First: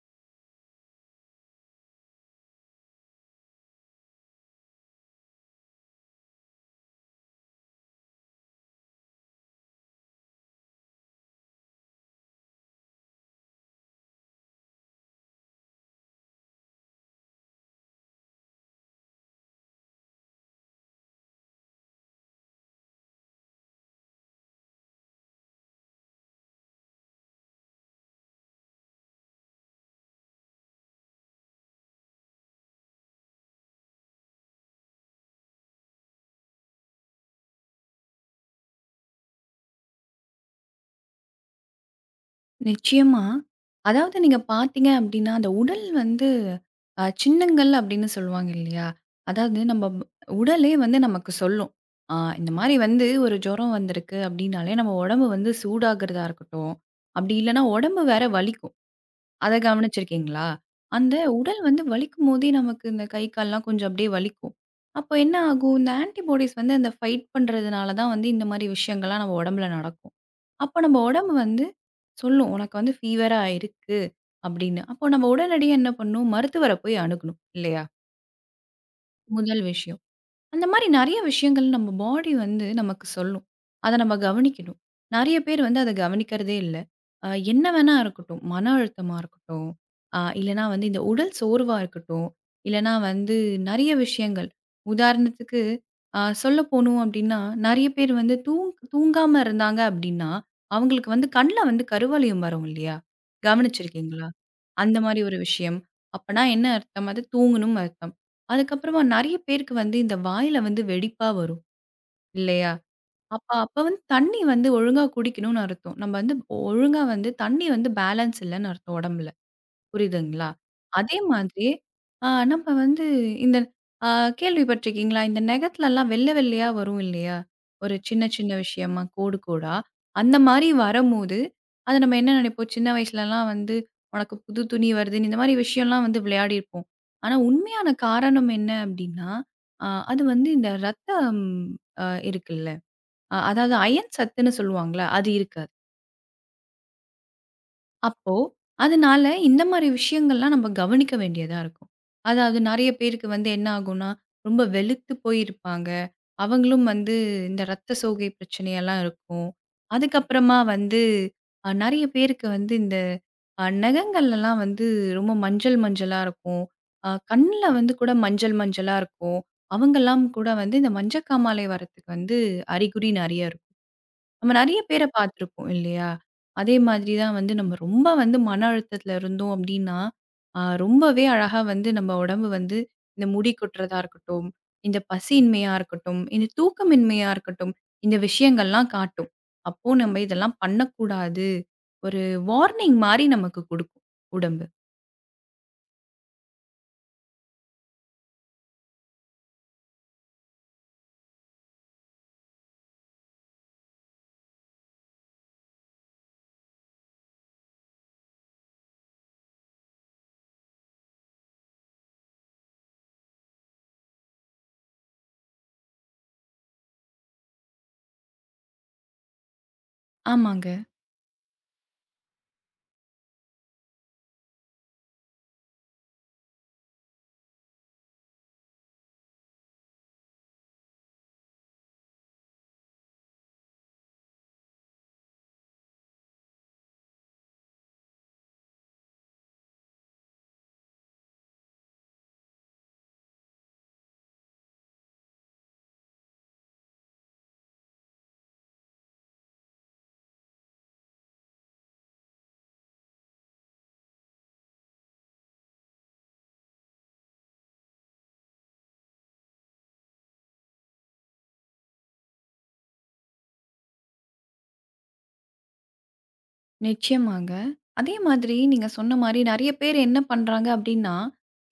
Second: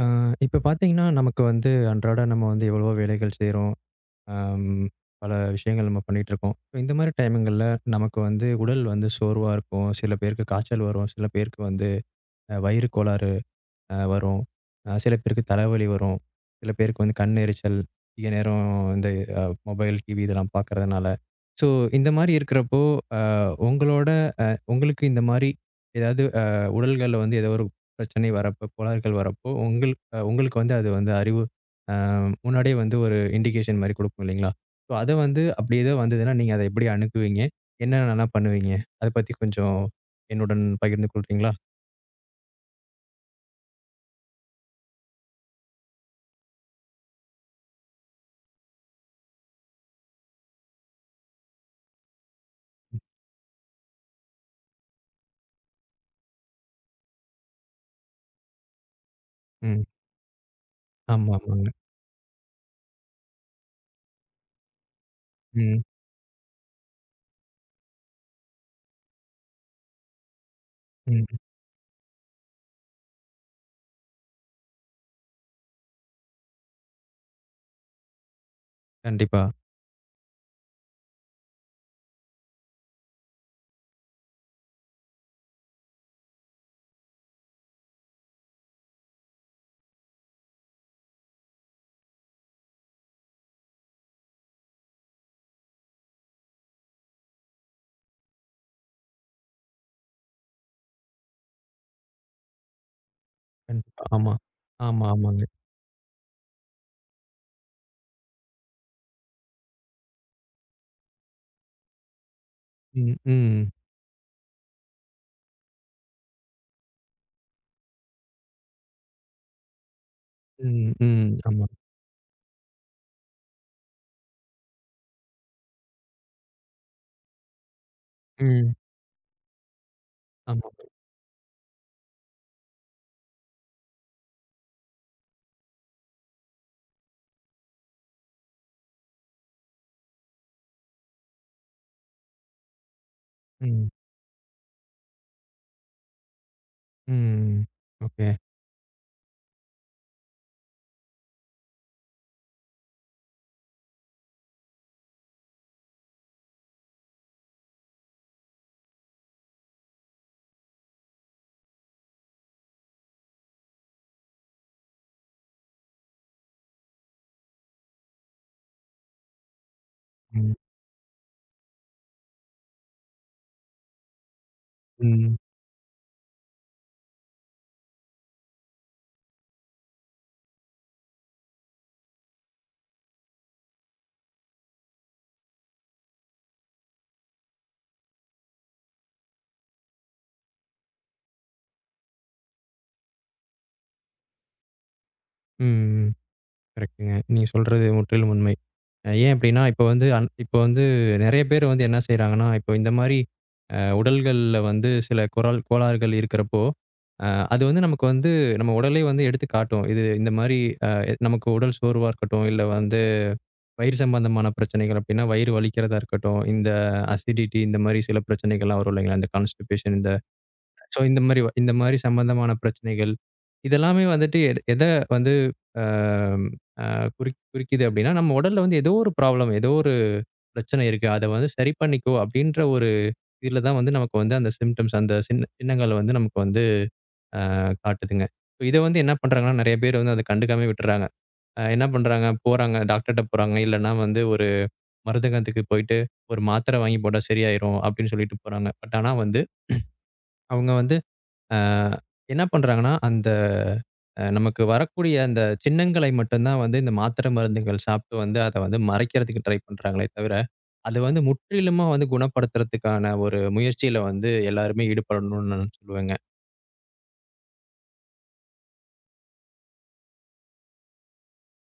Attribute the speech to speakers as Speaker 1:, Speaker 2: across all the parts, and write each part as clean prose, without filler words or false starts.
Speaker 1: ஆ, இப்ப பார்த்தீங்கன்னா, நமக்கு வந்து அன்றாட நம்ம வந்து எவ்வளவோ வேலைகள் செய்றோம். அம் பல விஷயங்கள் நம்ம பண்ணிட்டுருக்கோம். இந்த மாரி டைமுங்கள்ல நமக்கு வந்து உடல் வந்து சோர்வா இருக்கும். சில பேருக்கு காய்ச்சல் வரும். சில பேருக்கு வந்து வயிறு கோளாறு வரும். சில பேருக்கு தலைவலி வரும். சில பேருக்கு வந்து கண் எரிச்சல், அதிக நேரம் இந்த அ மொபைல், டிவி இதெல்லாம் பார்க்கறதுனால. ஸோ, இந்த மாரி இருக்கிறப்போ, அ உங்களோட அ உங்களுக்கு இந்த மாரி ஏதாவது உடல்கள்ல வந்து ஏதோ ஒரு பிரச்சனை வரப்போ, கோளாறுகள் வரப்போ, உங்கள் அ உங்களுக்கு வந்து அது வந்து அறிவு அ முன்னாடியே வந்து ஒரு இண்டிகேஷன் மாரி குடுக்கும் இல்லைங்களா? ஸோ, அத வந்து அப்படி ஏதோ வந்ததுன்னா, நீங்க அத எப்படி அணுகுவீங்க? என்னென்னலாம் பண்ணுவீங்க? அத பத்தி கொஞ்சம் என்னுடன் பகிர்ந்து கொள்றீங்களா?
Speaker 2: நிச்சயமா. அதாவது நீங்க பார்த்தீங்க அப்டின்னா, அந்த உடல் வந்து சின்னங்கள் அப்டின்னு சொல்லுவாங்க இல்லையா? அதாவது உடலே வந்து நமக்கு சொல்லும். ஆ இந்த மாரி வந்து ஒரு ஜுரம் வந்திருக்கு அப்டின்னாலே, நம்ம உடம்பு வந்து சூடாகுறதா இருக்கட்டும், அப்டி இல்லன்னா உடம்பு வேற வலிக்கும். அத
Speaker 1: ம்.
Speaker 2: கவனிச்சிருக்கீங்களா? அந்த
Speaker 1: ஆமா,
Speaker 2: உடல்
Speaker 1: ஆமாங்க.
Speaker 2: வந்து வலிக்கும்போதே நமக்கு இந்த கை, கால்லாம் கொஞ்சம் அப்டியே வலிக்கும். அப்போ என்ன ஆகும்?
Speaker 1: ம்.
Speaker 2: இந்த ஆன்டிபாடிஸ் வந்து அந்த ஃபைட் பண்றதுனால தான் வந்து இந்த மாரி விஷயங்கள்லாம் நம்ம உடம்புல நடக்கும். அப்போ நம்ம உடம்பு
Speaker 1: ம்.
Speaker 2: வந்து சொல்லும், "உனக்கு வந்து ஃபீவரா இருக்கு" அப்படின்னு. அப்போ நம்ம உடனடியா என்ன பண்ணணும்? மருத்துவர போய் அணுகணும் இல்லையா?
Speaker 1: கண்டிப்பா,
Speaker 2: முதல் விஷயம். அந்த மாரி நெறைய விஷயங்கள் நம்ம பாடி வந்து நமக்கு சொல்லும். அத நம்ம கவனிக்கணும். நெறைய பேர் வந்து அத கவனிக்கிறதே இல்ல. என்ன வேணா இருக்கட்டும். மன அழுத்தமா இருக்கட்டும், இல்லன்னா வந்து இந்த உடல் சோர்வா இருக்கட்டும், இல்லன்னா வந்து நெறைய விஷயங்கள். உதாரணத்துக்கு சொல்ல போணும் அப்டின்னா, நெறைய பேர் வந்து தூங்காம இருந்தாங்க அப்டின்னா, அவங்களுக்கு வந்து கண்ல வந்து கருவளையம் வரும் இல்லையா?
Speaker 1: கண்டிப்பா.
Speaker 2: கவனிச்சிருக்கீங்களா?
Speaker 1: ஆமா.
Speaker 2: அந்த
Speaker 1: ஆமா,
Speaker 2: மாரி ஒரு
Speaker 1: ஆமாங்க.
Speaker 2: விஷயம். அப்பன்னா என்ன அர்த்தம்? அது தூங்கணும்னு அர்த்தம். அதுக்கப்புறமா நெறைய பேருக்கு வந்து இந்த வாயில வந்து வெடிப்பா வரும் இல்லையா?
Speaker 1: ம்,
Speaker 2: அப்ப
Speaker 1: ம்,
Speaker 2: அப்ப வந்து தண்ணி வந்து ஒழுங்கா குடிக்கணும்னு அர்த்தம். நம்ம வந்து ஒழுங்கா வந்து தண்ணி வந்து பேலன்ஸ் இல்லன்னு அர்த்தம் உடம்புல. புரியுதுங்களா?
Speaker 1: ம்,
Speaker 2: அதே
Speaker 1: ம். ஆமா.
Speaker 2: மாதிரி நம்ம வந்து இந்த அ கேள்விப்பட்டிருக்கீங்களா? இந்த நெகத்துலலாம் வெள்ள வெள்ளையா வரும் இல்லையா? ஒரு சின்ன சின்ன
Speaker 1: ம்.
Speaker 2: விஷயமா கோடு கோடா. அந்த
Speaker 1: ஆமா.
Speaker 2: மாரி வரம்போது, அத நம்ம என்ன நினைப்போம்? சின்ன வயசுலலாம் வந்து உனக்கு புது துணி வருதுன்னு இந்த மாரி விஷயம்லாம் வந்து விளையாடியிருப்போம். ஆனா உண்மையான காரணம் என்ன அப்டின்னா, அ அது வந்து இந்த ரத்தம் அ இருக்குல்ல. அதாவது
Speaker 1: ம்,
Speaker 2: அயன் சத்துன்னு சொல்லுவாங்கல்ல, அது இருக்காது.
Speaker 1: ம். ஓகே.
Speaker 2: அப்போ, அதனால இந்த மாரி விஷயங்கள்லாம் நம்ம கவனிக்க வேண்டியதா இருக்கும். அதாவது நெறைய பேருக்கு வந்து என்ன ஆகும்னா, ரொம்ப வெளுத்து போயிருப்பாங்க. அவங்களும் வந்து இந்த ரத்த சோகை பிரச்சனையெல்லாம் இருக்கும். அதுக்கப்புறமா வந்து நெறைய பேருக்கு வந்து இந்த நகங்கள்லலாம் வந்து ரொம்ப மஞ்சள் மஞ்சளா இருக்கும். கண்ல வந்து கூட மஞ்சள் மஞ்சளா இருக்கும். அவங்கலாம் கூட
Speaker 1: ம்,
Speaker 2: வந்து இந்த மஞ்சக்காமாலை வரத்துக்கு வந்து அறிகுறி நெறைய இருக்கும். நம்ம நெறைய பேர
Speaker 1: ம்,
Speaker 2: பார்த்துருப்போம் இல்லையா? அதே மாதிரி தான் வந்து நம்ம ரொம்ப வந்து மன அழுத்தத்தில இருந்தோம் அப்டின்னா, ரொம்பவே அழகா வந்து நம்ம உடம்பு வந்து இந்த முடி கொட்டுறதா இருக்கட்டும், இந்த பசியின்மையா இருக்கட்டும், இந்த தூக்கமின்மையா இருக்கட்டும், இந்த விஷயங்கள்லாம் காட்டும். அப்போ நம்ம இதெல்லாம் பண்ணக்கூடாது. ஒரு வார்னிங் மாரி நமக்கு குடுக்கும் உடம்பு.
Speaker 1: ம். கரெக்ட்டுங்க. நீங்க சொல்றது முற்றிலும் உண்மை. ஏன் அப்டின்னா, இப்ப வந்து இப்ப வந்து நெறைய பேர் வந்து என்ன செய்றாங்கன்னா, இப்போ இந்த மாரி உடல்கள்ல வந்து சில குரல் கோளாறுகள் இருக்கிறப்போ, அ அது வந்து நமக்கு வந்து நம்ம உடலே வந்து எடுத்து காட்டும். இது இந்த மாரி அ நமக்கு உடல் சோர்வா இருக்கட்டும், இல்ல வந்து வயிறு சம்பந்தமான பிரச்சனைகள் அப்படின்னா, வயிறு வலிக்கிறதா இருக்கட்டும், இந்த அசிடிட்டி இந்த மாரி சில பிரச்சனைகள்லாம் வரும் இல்லைங்களா? இந்த கான்ஸ்டிபேஷன்
Speaker 2: ஆமாங்க.
Speaker 1: ஸோ இந்த மாரி சம்பந்தமான பிரச்சனைகள். இதெல்லாமே வந்துட்டு எ எத எதை வந்து அ அ குறி குறிக்குது அப்படின்னா, நம்ம உடல்ல வந்து ஏதோ ஒரு ப்ராப்ளம், ஏதோ ஒரு பிரச்சனை இருக்கு. அத வந்து சரி பண்ணிக்கோ அப்படின்ற இதுல தான் வந்து நமக்கு வந்து அந்த சிம்ப்டம்ஸ் அந்த சின்ன சின்னங்கள் வந்து நமக்கு வந்து அ காட்டுதுங்க. இத வந்து என்ன பண்றாங்கன்னா, நெறைய பேர் வந்து அத கண்டுக்காமயே விட்டுர்றாங்க. என்ன பண்றாங்க, போறாங்க டாக்டர்ட்ட போறாங்க. இல்லன்னா வந்து ஒரு மருந்தகத்துக்கு போயிட்டு, ஒரு மாத்திரை வாங்கி போட்டா சரியாயிரும் அப்படின்னு சொல்லிட்டு போறாங்க. ஆனா வந்து, அவங்க வந்து அ என்ன பண்றாங்கன்னா, அந்த நமக்கு வரக்கூடிய அந்த சின்னங்களை மட்டும் தான் வந்து இந்த மாத்திரை மருந்துகள் சாப்பிட்டு வந்து அத வந்து மறைக்கிறதுக்கு ட்ரை பண்றாங்களே தவிர, அது வந்து முற்றிலுமா வந்து குணப்படுத்துறதுக்கான ஒரு முயற்சியில வந்து எல்லாருமே ஈடுபடணும்னு நான் சொல்லுவேங்க.
Speaker 2: நிச்சயமாங்க. அதே மாதிரி நீங்க சொன்ன மாரி நெறைய பேர் என்ன பண்றாங்க அப்டின்னா,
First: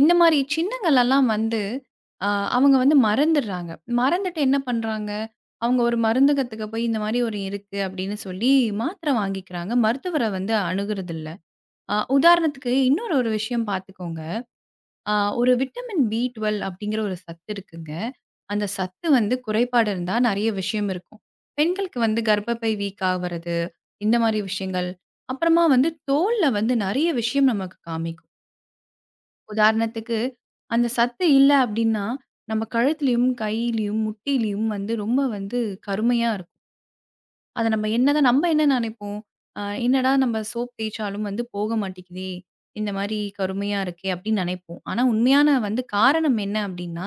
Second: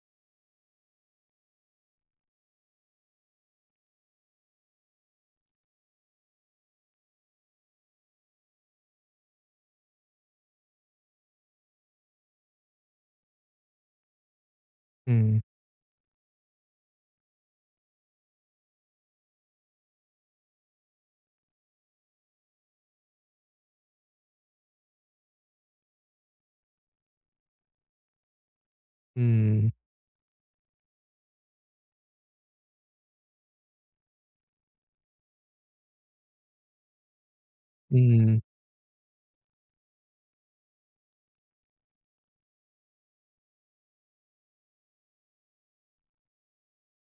Speaker 2: இந்த மாரி சின்னங்களெல்லாம் வந்து அ அவங்க வந்து மறந்துடுறாங்க. மறந்துட்டு என்ன பண்றாங்க, அவங்க ஒரு மருந்தகத்துக்கு போய் இந்த மாரி ஒரு இருக்கு அப்டின்னு சொல்லி மாத்திரை வாங்கிக்கிறாங்க. மருத்துவர வந்து அணுகுறதில்ல. உதாரணத்துக்கு இன்னொரு ஒரு விஷயம் பார்த்துக்கோங்க. ஆ,
Speaker 1: ம்.
Speaker 2: ஒரு விட்டமின் B12 அப்படிங்கிற ஒரு சத்து இருக்குங்க. அந்த சத்து வந்து குறைபாடு இருந்தா நெறைய விஷயம் இருக்கும். பெண்களுக்கு வந்து கர்ப்பப்பை வீக் ஆவறது, இந்த மாரி விஷயங்கள். அப்புறமா வந்து தோல்ல வந்து நெறைய விஷயம் நமக்கு காமிக்கும்.
Speaker 1: ம்.
Speaker 2: உதாரணத்துக்கு, அந்த சத்து இல்ல அப்படின்னா, நம்ம கழுத்துலயும், கையிலயும், முட்டிலயும் வந்து ரொம்ப வந்து கருமையா இருக்கும். அத நம்ம என்னதான்
Speaker 1: ம்.
Speaker 2: நம்ம என்ன நினைப்போம்? என்னடா நம்ம சோப் தேய்ச்சாலும் வந்து போக மாட்டேங்குதே! இந்த மாரி கருமையா இருக்கே! அப்படின்னு நினைப்போம். ஆனா உண்மையான வந்து காரணம் என்ன அப்படின்னா,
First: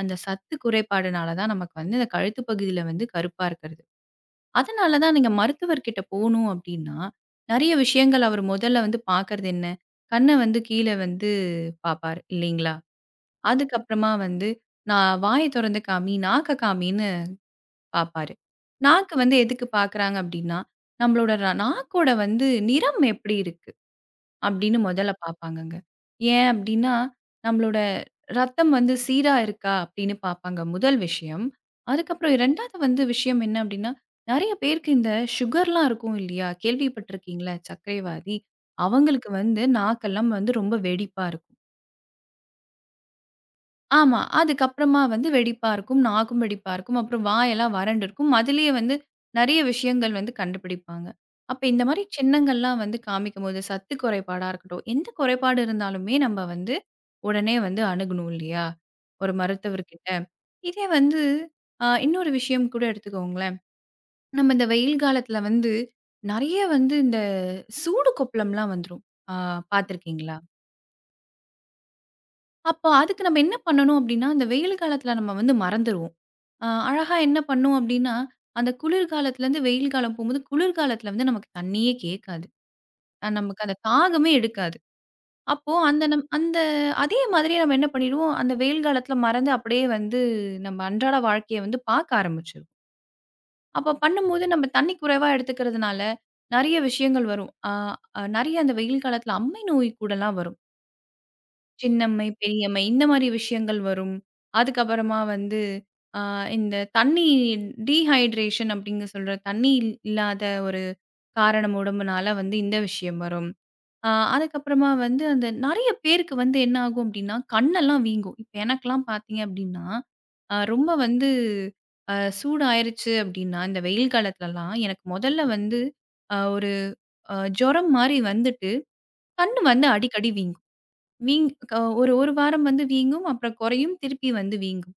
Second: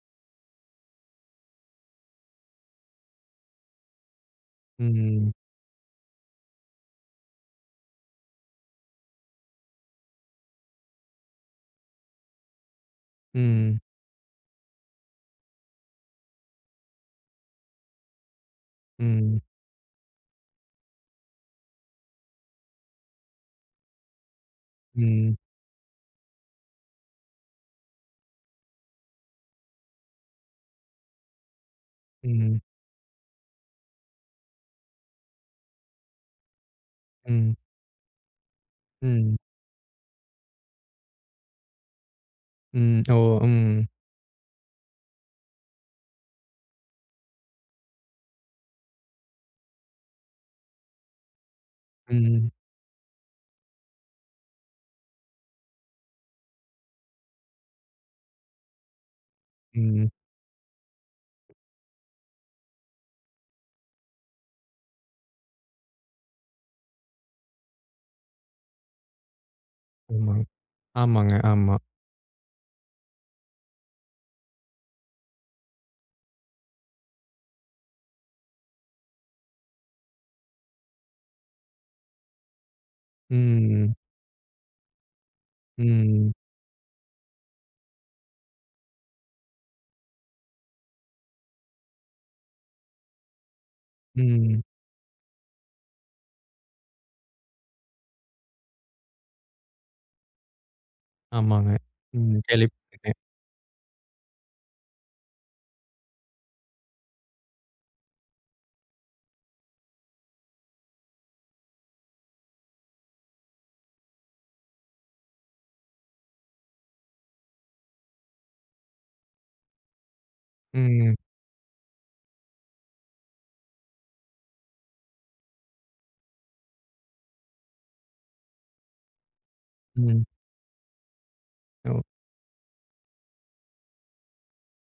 Speaker 2: அந்த சத்து குறைபாடுனால தான் நமக்கு வந்து இந்த கழுத்து பகுதியில வந்து கருப்பா இருக்கிறது. அதனால தான் நீங்க
Speaker 1: ம்.
Speaker 2: மருத்துவர்கிட்ட போணும் அப்படின்னா, நெறைய விஷயங்கள் அவர் முதல்ல வந்து பார்க்கறது என்ன? கண்ண வந்து கீழ வந்து பார்ப்பாரு இல்லைங்களா?
Speaker 1: ம்.
Speaker 2: அதுக்கப்புறமா வந்து நான் வாய தொறந்து காமி, நாக்க காமின்னு பாப்பாரு. நாக்கு வந்து
Speaker 1: ம்.
Speaker 2: எதுக்கு பாக்குறாங்க அப்டின்னா, நம்மளோட நாக்கோட வந்து நிறம் எப்படி இருக்கு? அப்டின்னு முதல்ல
Speaker 1: ம்.
Speaker 2: பாப்பாங்கங்க. ஏன் அப்டின்னா, நம்மளோட ரத்தம் வந்து சீரா இருக்கா? அப்டின்னு பாப்பாங்க முதல் விஷயம். அதுக்கப்புறம்
Speaker 1: ம்.
Speaker 2: 2வது வந்து விஷயம் என்ன அப்டின்னா, நெறைய பேருக்கு இந்த சுகர்லாம் இருக்கும் இல்லையா?
Speaker 1: ம்.
Speaker 2: கேள்விப்பட்டிருக்கீங்களா? சர்க்கரைவாதி. அவங்களுக்கு
Speaker 1: ம்.
Speaker 2: வந்து நாக்கெல்லாம் வந்து ரொம்ப வெடிப்பா இருக்கும்.
Speaker 1: ம். ஓ! ம்.
Speaker 2: ஆமா. அதுக்கப்புறமா வந்து வெடிப்பா இருக்கும். நாக்கும் வெடிப்பா இருக்கும். அப்புறம் வாயெல்லாம் வறண்டு இருக்கும். அதிலேயே வந்து நெறைய விஷயங்கள் வந்து கண்டுபிடிப்பாங்க. அப்ப இந்த மாரி
Speaker 1: ம்.
Speaker 2: சின்னங்கள்லாம் வந்து காமிக்கும்போது, சத்து குறைபாடா இருக்கட்டும், எந்த குறைபாடு இருந்தாலுமே நம்ம வந்து உடனே வந்து அணுகணும் இல்லையா? ஒரு
Speaker 1: ம்.
Speaker 2: மருத்துவர்கிட்ட. இதே வந்து இன்னொரு விஷயம் கூட எடுத்துக்கோங்களேன். நம்ம இந்த வெயில் காலத்துல வந்து நெறைய வந்து இந்த சூடு கொப்பளம்லாம் வந்துரும். ஆ
Speaker 1: ஆமா.
Speaker 2: பார்த்துருக்கீங்களா?
Speaker 1: ஆமாங்க. ஆமா.
Speaker 2: அப்போ அதுக்கு நம்ம என்ன பண்ணணும் அப்டின்னா, இந்த வெயில் காலத்துல நம்ம வந்து மறந்துருவோம். அழகா என்ன பண்ணும் அப்டின்னா, அந்த குளிர் காலத்துலருந்து வெயில் காலம் போம்போது, குளிர் காலத்துல வந்து நமக்கு தண்ணியே கேட்காது. நமக்கு அந்த
Speaker 1: ம்.
Speaker 2: தாகமே எடுக்காது. அப்போ அந்த நம்
Speaker 1: ம்.
Speaker 2: அந்த அதே மாதிரியே நம்ம என்ன பண்ணிடுவோம், அந்த வெயில் காலத்துல மறந்து அப்படியே வந்து நம்ம அன்றாட வாழ்க்கைய வந்து பாக்க ஆரம்பிச்சுருவோம். அப்ப பண்ணும்போது
Speaker 1: ம்.
Speaker 2: நம்ம தண்ணி குறைவா எடுத்துக்கிறதுனால, நெறைய விஷயங்கள் வரும். அ அ நெறைய அந்த வெயில் காலத்துல அம்மை நோய் கூடலாம் வரும்.
Speaker 1: ஆமாங்க.
Speaker 2: சின்னம்மை,
Speaker 1: ம்.
Speaker 2: பெரியம்மை இந்த
Speaker 1: கேள்விப்பட்டுருக்கேன்.
Speaker 2: மாரி விஷயங்கள் வரும். அதுக்கப்புறமா வந்து அ இந்த தண்ணி டீஹைட்ரேஷன் அப்டின்னு சொல்ற தண்ணி இல்லாத ஒரு காரணம் உடம்புனால வந்து இந்த விஷயம் வரும். அதுக்கப்புறமா வந்து அந்த நெறைய பேருக்கு வந்து என்ன ஆகும் அப்டின்னா, கண்ணெல்லாம் வீங்கும். இப்ப எனக்கெல்லாம் பார்த்தீங்க அப்டின்னா, ரொம்ப
Speaker 1: ம்.
Speaker 2: வந்து சூடாயிருச்சு அப்டின்னா, இந்த வெயில் காலத்துலலாம் எனக்கு மொதல்ல வந்து ஒரு ஜுரம் மாரி வந்துட்டு, கண்ணு வந்து
Speaker 1: ம்.
Speaker 2: அடிக்கடி வீங்கும். வீங் க
Speaker 1: ஓ!
Speaker 2: ஒரு 1 வாரம் வந்து வீங்கும். அப்புறம் குறையும். திருப்பி வந்து வீங்கும்.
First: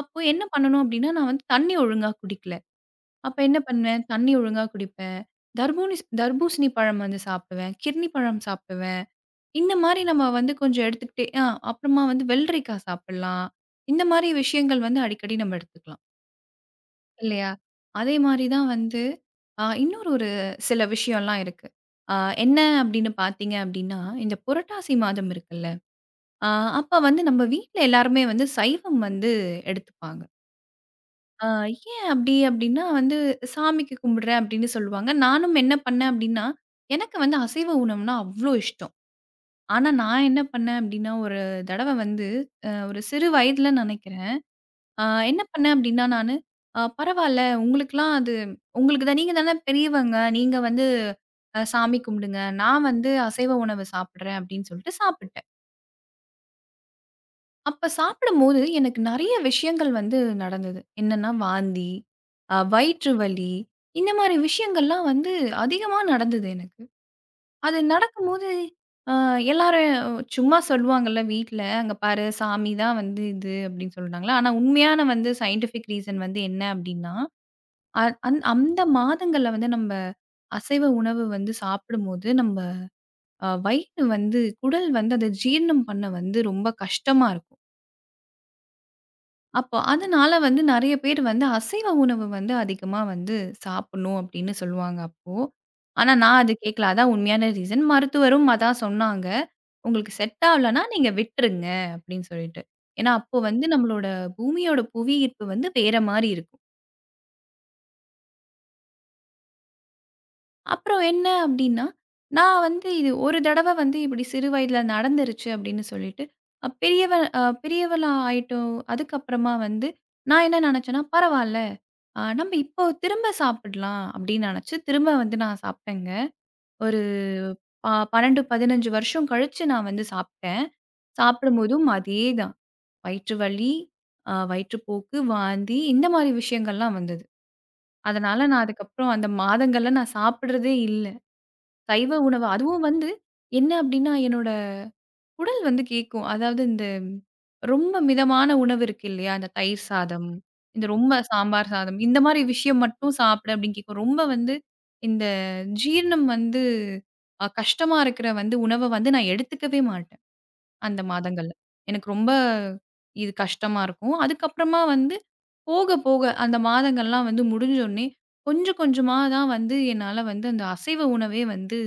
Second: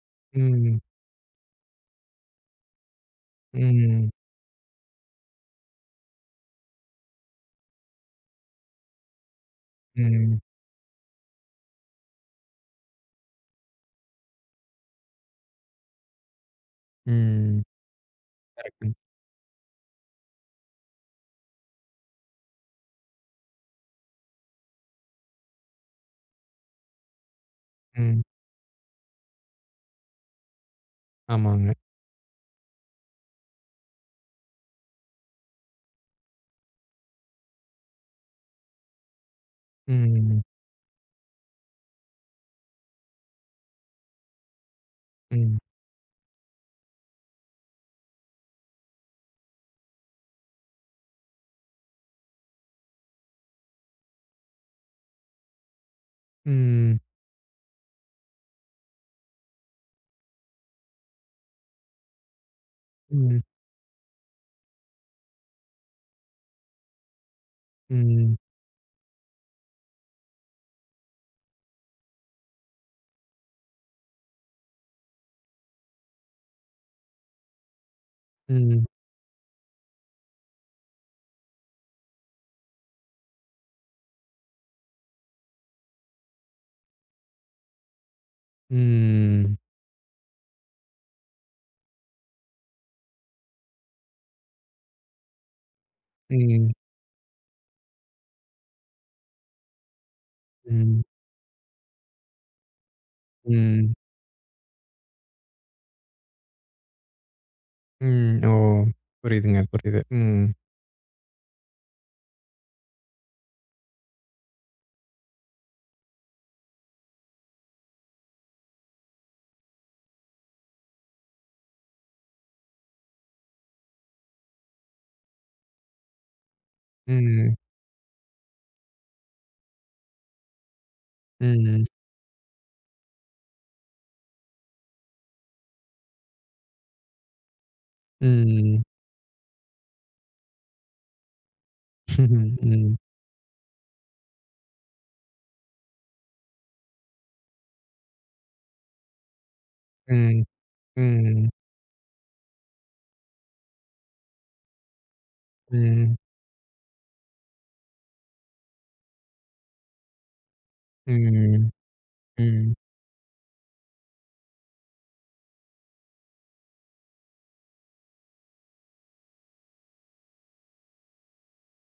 Speaker 2: அப்போ என்ன
Speaker 1: ம்.
Speaker 2: பண்ணணும் அப்டின்னா, நான் வந்து தண்ணீ ஒழுங்கா குடிக்கல. அப்ப என்ன பண்ணுவேன்,
Speaker 1: ம்.
Speaker 2: தண்ணீ ஒழுங்கா குடிப்பேன். தர்பூசணி பழம் வந்து சாப்பிடுவேன். கிர்னி பழம் சாப்பிடுவேன். இந்த மாரி நம்ம
Speaker 1: ம்.
Speaker 2: வந்து கொஞ்சம் எடுத்துக்கிட்டே ஆ அப்புறமா வந்து வெள்ளரிக்காய் சாப்பிடலாம். இந்த மாரி விஷயங்கள் வந்து அடிக்கடி நம்ம எடுத்துக்கலாம். இல்லையா?
Speaker 1: ம்.
Speaker 2: அதே மாரி தான்
Speaker 1: கரெக்ட்டுங்க.
Speaker 2: வந்து இன்னொரு ஒரு சில விஷயம்லாம் இருக்கு. அ என்ன அப்டின்னு பார்த்தீங்க அப்டின்னா, இந்த புரட்டாசி மாதம் இருக்குல்ல ஆ அப்ப வந்து நம்ம வீட்ல
Speaker 1: ம்.
Speaker 2: எல்லாருமே வந்து சைவம் வந்து எடுத்துப்பாங்க. ஆ
Speaker 1: ஆமாங்க.
Speaker 2: ஏன் அப்படி அப்படின்னா வந்து சாமிக்கு கும்பிடுறேன் அப்படின்னு சொல்லுவாங்க. நானும் என்ன பண்ணேன் அப்படின்னா, எனக்கு வந்து அசைவ உணவுனா அவ்ளோ இஷ்டம். ஆனா நான் என்ன
Speaker 1: ம்.
Speaker 2: பண்ணேன் அப்படின்னா, ஒரு தடவ வந்து ஒரு சிறு வயதுல நினைக்கிறேன். ஆ என்ன
Speaker 1: ம்.
Speaker 2: பண்ணேன் அப்படின்னா நானு, பரவால்ல உங்களுக்கெல்லாம் அது உங்களுக்கு தான் நீங்க தானே பெரியவங்க. நீங்க வந்து சாமி கும்பிடுங்க. நான் வந்து அசைவ உணவு சாப்பிடுறேன் அப்படின்னு சொல்லிட்டு சாப்பிட்டேன்.
Speaker 1: ம்.
Speaker 2: அப்ப சாப்பிடும்போது எனக்கு நெறைய விஷயங்கள் வந்து நடந்தது. என்னன்னா வாந்தி, வயிற்று
Speaker 1: ம்.
Speaker 2: வலி இந்த மாரி விஷயங்கள்லாம் வந்து அதிகமா நடந்தது எனக்கு. அது
Speaker 1: ம்.
Speaker 2: நடக்கும்போது அ எல்லாரும் சும்மா சொல்லுவாங்கல்ல வீட்ல, "அங்க பாரு சாமி தான் வந்து இது" அப்படின்னு சொல்றாங்களா. ஆனா உண்மையான வந்து சயின்டிஃபிக் ரீசன் வந்து என்ன அப்படின்னா, அ அந் அந்த
Speaker 1: ம்.
Speaker 2: மாதங்கள்ல வந்து நம்ப அசைவ உணவு வந்து சாப்பிடும்போது, நம்ப வயிறு வந்து குடல் வந்து அத ஜீரணம் பண்ண வந்து ரொம்ப கஷ்டமா இருக்கும்.
Speaker 1: ம்.
Speaker 2: அப்போ அதனால வந்து நெறைய பேர் வந்து அசைவ உணவு வந்து அதிகமா வந்து சாப்பிடணும் அப்படின்னு சொல்லுவாங்க அப்போ. ஆனா நான் அது
Speaker 1: ம்.
Speaker 2: கேட்கல. அதான் உண்மையான ரீசன். மருத்துவரும் அதான் சொன்னாங்க. உங்களுக்கு செட் ஆகலன்னா
Speaker 1: ம்.
Speaker 2: நீங்க விட்டுருங்க அப்படின்னு சொல்லிட்டு. ஏன்னா அப்போ வந்து
Speaker 1: ம்.
Speaker 2: நம்மளோட பூமியோட புவியீர்ப்பு வந்து வேற மாரி இருக்கும்.
Speaker 1: ம். ஓ! புரியுதுங்க, புரியுது. ம்.
Speaker 2: அப்புறம் என்ன அப்டின்னா, நான் வந்து இது ஒரு தடவ வந்து இப்படி சிறு வயதில நடந்துருச்சு அப்படின்னு சொல்லிட்டு, அ பெரியவ அ பெரியவளா ஆயிட்டோம். அதுக்கப்புறமா வந்து நான் என்ன நெனச்சேன்னா, பரவால்ல. நம்ப இப்போ திரும்ப சாப்பிடலாம் அப்படின்னு நெனச்சு, திரும்ப வந்து நான் சாப்ட்டேங்க. ஒரு
Speaker 1: ம்.
Speaker 2: ப 12, 15 வருஷம் கழிச்சு நான் வந்து சாப்ட்டேன்.
Speaker 1: ம்.
Speaker 2: சாப்பிடும்போதும் அதே தான். வயிற்று வலி, வயிற்றுப்போக்கு, வாந்தி இந்த மாரி விஷயங்கள்லாம் வந்தது. அதனால நான்
Speaker 1: ம்.
Speaker 2: அதுக்கப்புறம் அந்த மாதங்கள்ல நான் சாப்பிடுறதே இல்ல. சைவ உணவு.
Speaker 1: ம்.
Speaker 2: அதுவும்
Speaker 1: ம்.
Speaker 2: வந்து என்ன அப்டின்னா, என்னோட குடல் வந்து கேக்கும். அதாவது இந்த ரொம்ப மிதமான உணவு இருக்கு இல்லையா? இந்த தயிர் சாதம்,
Speaker 1: ம்.
Speaker 2: இந்த ரொம்ப
Speaker 1: ம்.
Speaker 2: சாம்பார் சாதம், இந்த மாரி விஷயம் மட்டும் சாப்பிடு அப்டின்னு கேக்கும். ரொம்ப வந்து இந்த ஜீரணம் வந்து கஷ்டமா இருக்கிற வந்து உணவ வந்து நான் எடுத்துக்கவே மாட்டேன். அந்த மாதங்கள்ல.
Speaker 1: ம்.
Speaker 2: எனக்கு ரொம்ப
Speaker 1: ம்.
Speaker 2: இது கஷ்டமா இருக்கும். அதுக்கப்புறமா வந்து போக, போக அந்த மாதங்கள்லாம் வந்து முடிஞ்சோனே, கொஞ்சம் கொஞ்சமா தான் வந்து என்னால வந்து அந்த அசைவ உணவே வந்து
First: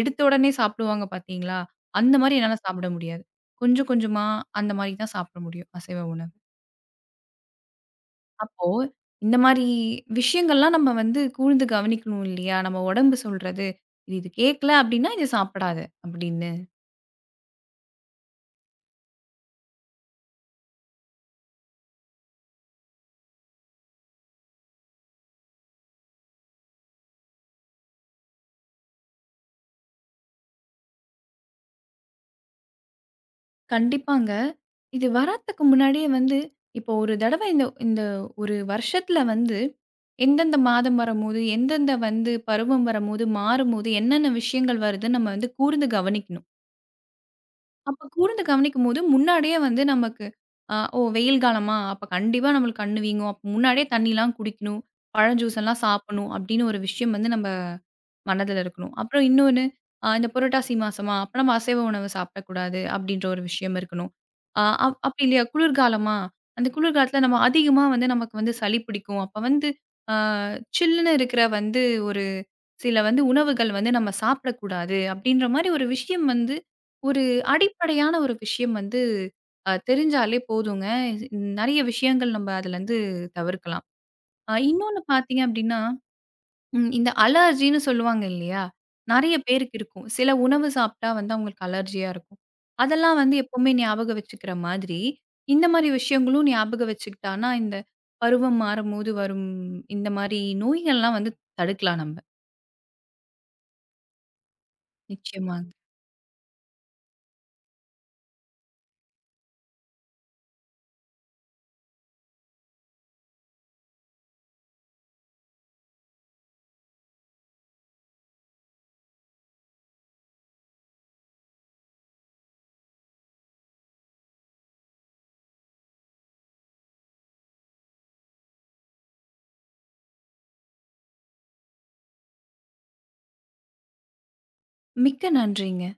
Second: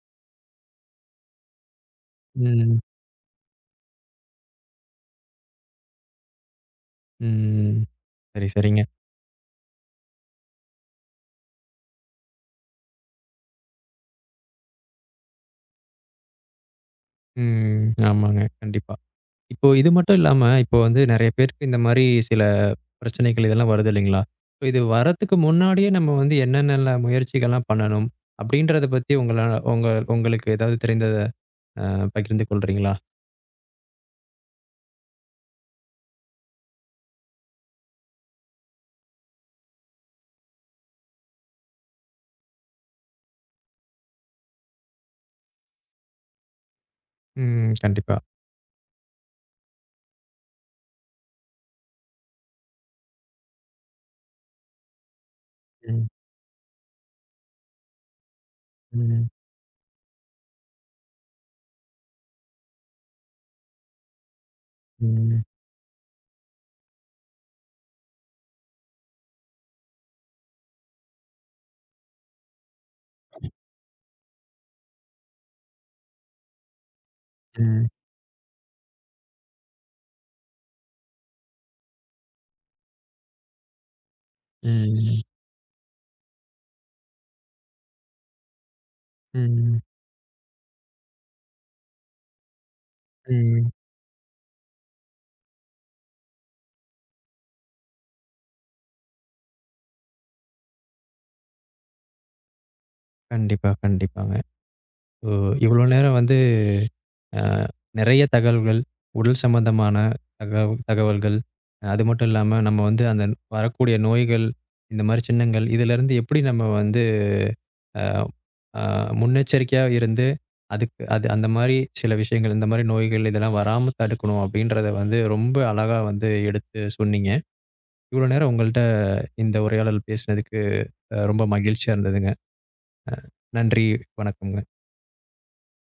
Speaker 2: எடுத்த உடனே சாப்பிடுவாங்க பார்த்தீங்களா? அந்த மாரி என்னால
Speaker 1: ம்.
Speaker 2: சாப்பிட முடியாது. கொஞ்சம் கொஞ்சமா அந்த மாரி தான் சாப்பிட முடியும், அசைவ உணவு.
Speaker 1: ம். சரி,
Speaker 2: அப்போ
Speaker 1: சரிங்க.
Speaker 2: இந்த மாரி விஷயங்கள்லாம் நம்ம வந்து கூர்ந்து கவனிக்கணும் இல்லையா? நம்ம உடம்பு சொல்றது, "இது இது கேட்கல அப்டின்னா, இத சாப்பிடாத" அப்டின்னு.
Speaker 1: ம். ஆமாங்க. கண்டிப்பா. இப்போ இது மட்டும் இல்லாம, இப்போ வந்து நெறைய பேருக்கு இந்த மாரி சில பிரச்சனைகள் இதெல்லாம் வருது இல்லைங்களா? இப்ப இது வரத்துக்கு முன்னாடியே நம்ம வந்து என்னென்னல முயற்சிகள்லாம் பண்ணணும்? அப்படின்றத பத்தி உங்க உங்களுக்கு ஏதாவது தெரிந்தத அ பகிர்ந்து கொள்றீங்களா?
Speaker 2: கண்டிப்பாங்க. இது வர்றதுக்கு முன்னாடியே வந்து இப்போ ஒரு தடவ இந்த இந்த ஒரு வருஷத்துல வந்து எந்தெந்த மாதம் வரும்போது, எந்தெந்த வந்து பருவம் வரும்போது, மாறும்போது என்னென்ன விஷயங்கள் வருதுன்னு நம்ம வந்து கூர்ந்து கவனிக்கணும்.
Speaker 1: ம்.
Speaker 2: அப்ப
Speaker 1: கண்டிப்பா.
Speaker 2: கூர்ந்து கவனிக்கும்போது முன்னாடியே வந்து நமக்கு ஓ வெயில் காலமா? அப்ப கண்டிப்பா நம்மளுக்கு கண்ணு வீங்கும். அப்ப முன்னாடியே தண்ணிலாம் குடிக்கணும். பழம் ஜூஸ் எல்லாம்
Speaker 1: ம்.
Speaker 2: சாப்பிடணும் அப்படின்னு ஒரு விஷயம் வந்து நம்ம மனதில இருக்கணும். அப்புறம்
Speaker 1: ம்.
Speaker 2: இன்னொன்னு, இந்த புரட்டாசி மாசமா, அப்ப நம்ம அசைவ உணவு சாப்பிடக்கூடாது அப்படின்ற ஒரு விஷயம் இருக்கணும். அ அப் அப்படி
Speaker 1: ம்.
Speaker 2: இல்லையா குளிர்காலமா, அந்த குளிர்காலத்தில நம்ம அதிகமா வந்து நமக்கு வந்து சளி பிடிக்கும். அப்ப வந்து அ சில்லுன்னு இருக்கிற வந்து ஒரு சில வந்து உணவுகள் வந்து நம்ம சாப்பிடக்கூடாது அப்படின்ற மாரி ஒரு விஷயம் வந்து ஒரு
Speaker 1: ம்.
Speaker 2: அடிப்படையான ஒரு விஷயம் வந்து தெரிஞ்சாலே போதுங்க. நெறைய விஷயங்கள் நம்ம அதுலருந்து தவிர்க்கலாம். இன்னொன்னு
Speaker 1: ம்.
Speaker 2: பார்த்தீங்க அப்படின்னா ம். இந்த அலர்ஜின்னு சொல்லுவாங்க இல்லையா? நெறைய பேருக்கு
Speaker 1: ம்.
Speaker 2: இருக்கும். சில உணவு சாப்ட்டா வந்து அவங்களுக்கு அலர்ஜியா இருக்கும். அதெல்லாம் வந்து
Speaker 1: ம்.
Speaker 2: எப்பவுமே ஞாபகம் வச்சுக்கிற மாதிரி, இந்த மாரி விஷயங்களும் ஞாபகம் வச்சுக்கிட்டான்னா, இந்த பருவம் மாறும்போது வரும் இந்த மாரி நோய்கள்லாம் வந்து தடுக்கலாம் நம்ப.
Speaker 1: கண்டிப்பா, கண்டிப்பாங்க. ஓ!
Speaker 2: நிச்சயமாங்க.
Speaker 1: இவ்வளோ நேரம் வந்து அ நெறைய தகவல்கள், உடல் சம்மந்தமான தகவல்கள். அது மட்டும் இல்லாம நம்ம வந்து அந்த வரக்கூடிய நோய்கள், இந்த மாரி சின்னங்கள் இதிலருந்து எப்படி நம்ம வந்து அ முன்னெச்சரிக்கையா இருந்து, அது அந்த மாரி சில விஷயங்கள், இந்த மாரி நோய்கள் இதெல்லாம் வராம தடுக்கணும் அப்படின்றத வந்து ரொம்ப அழகா வந்து எடுத்து சொன்னீங்க. இவ்வளோ நேரம் உங்கள்ட்ட இந்த உரையாடல் பேசினதுக்கு ரொம்ப மகிழ்ச்சியா இருந்ததுங்க. நன்றி, வணக்கம்ங்க.
Speaker 2: மிக்க நன்றிங்க.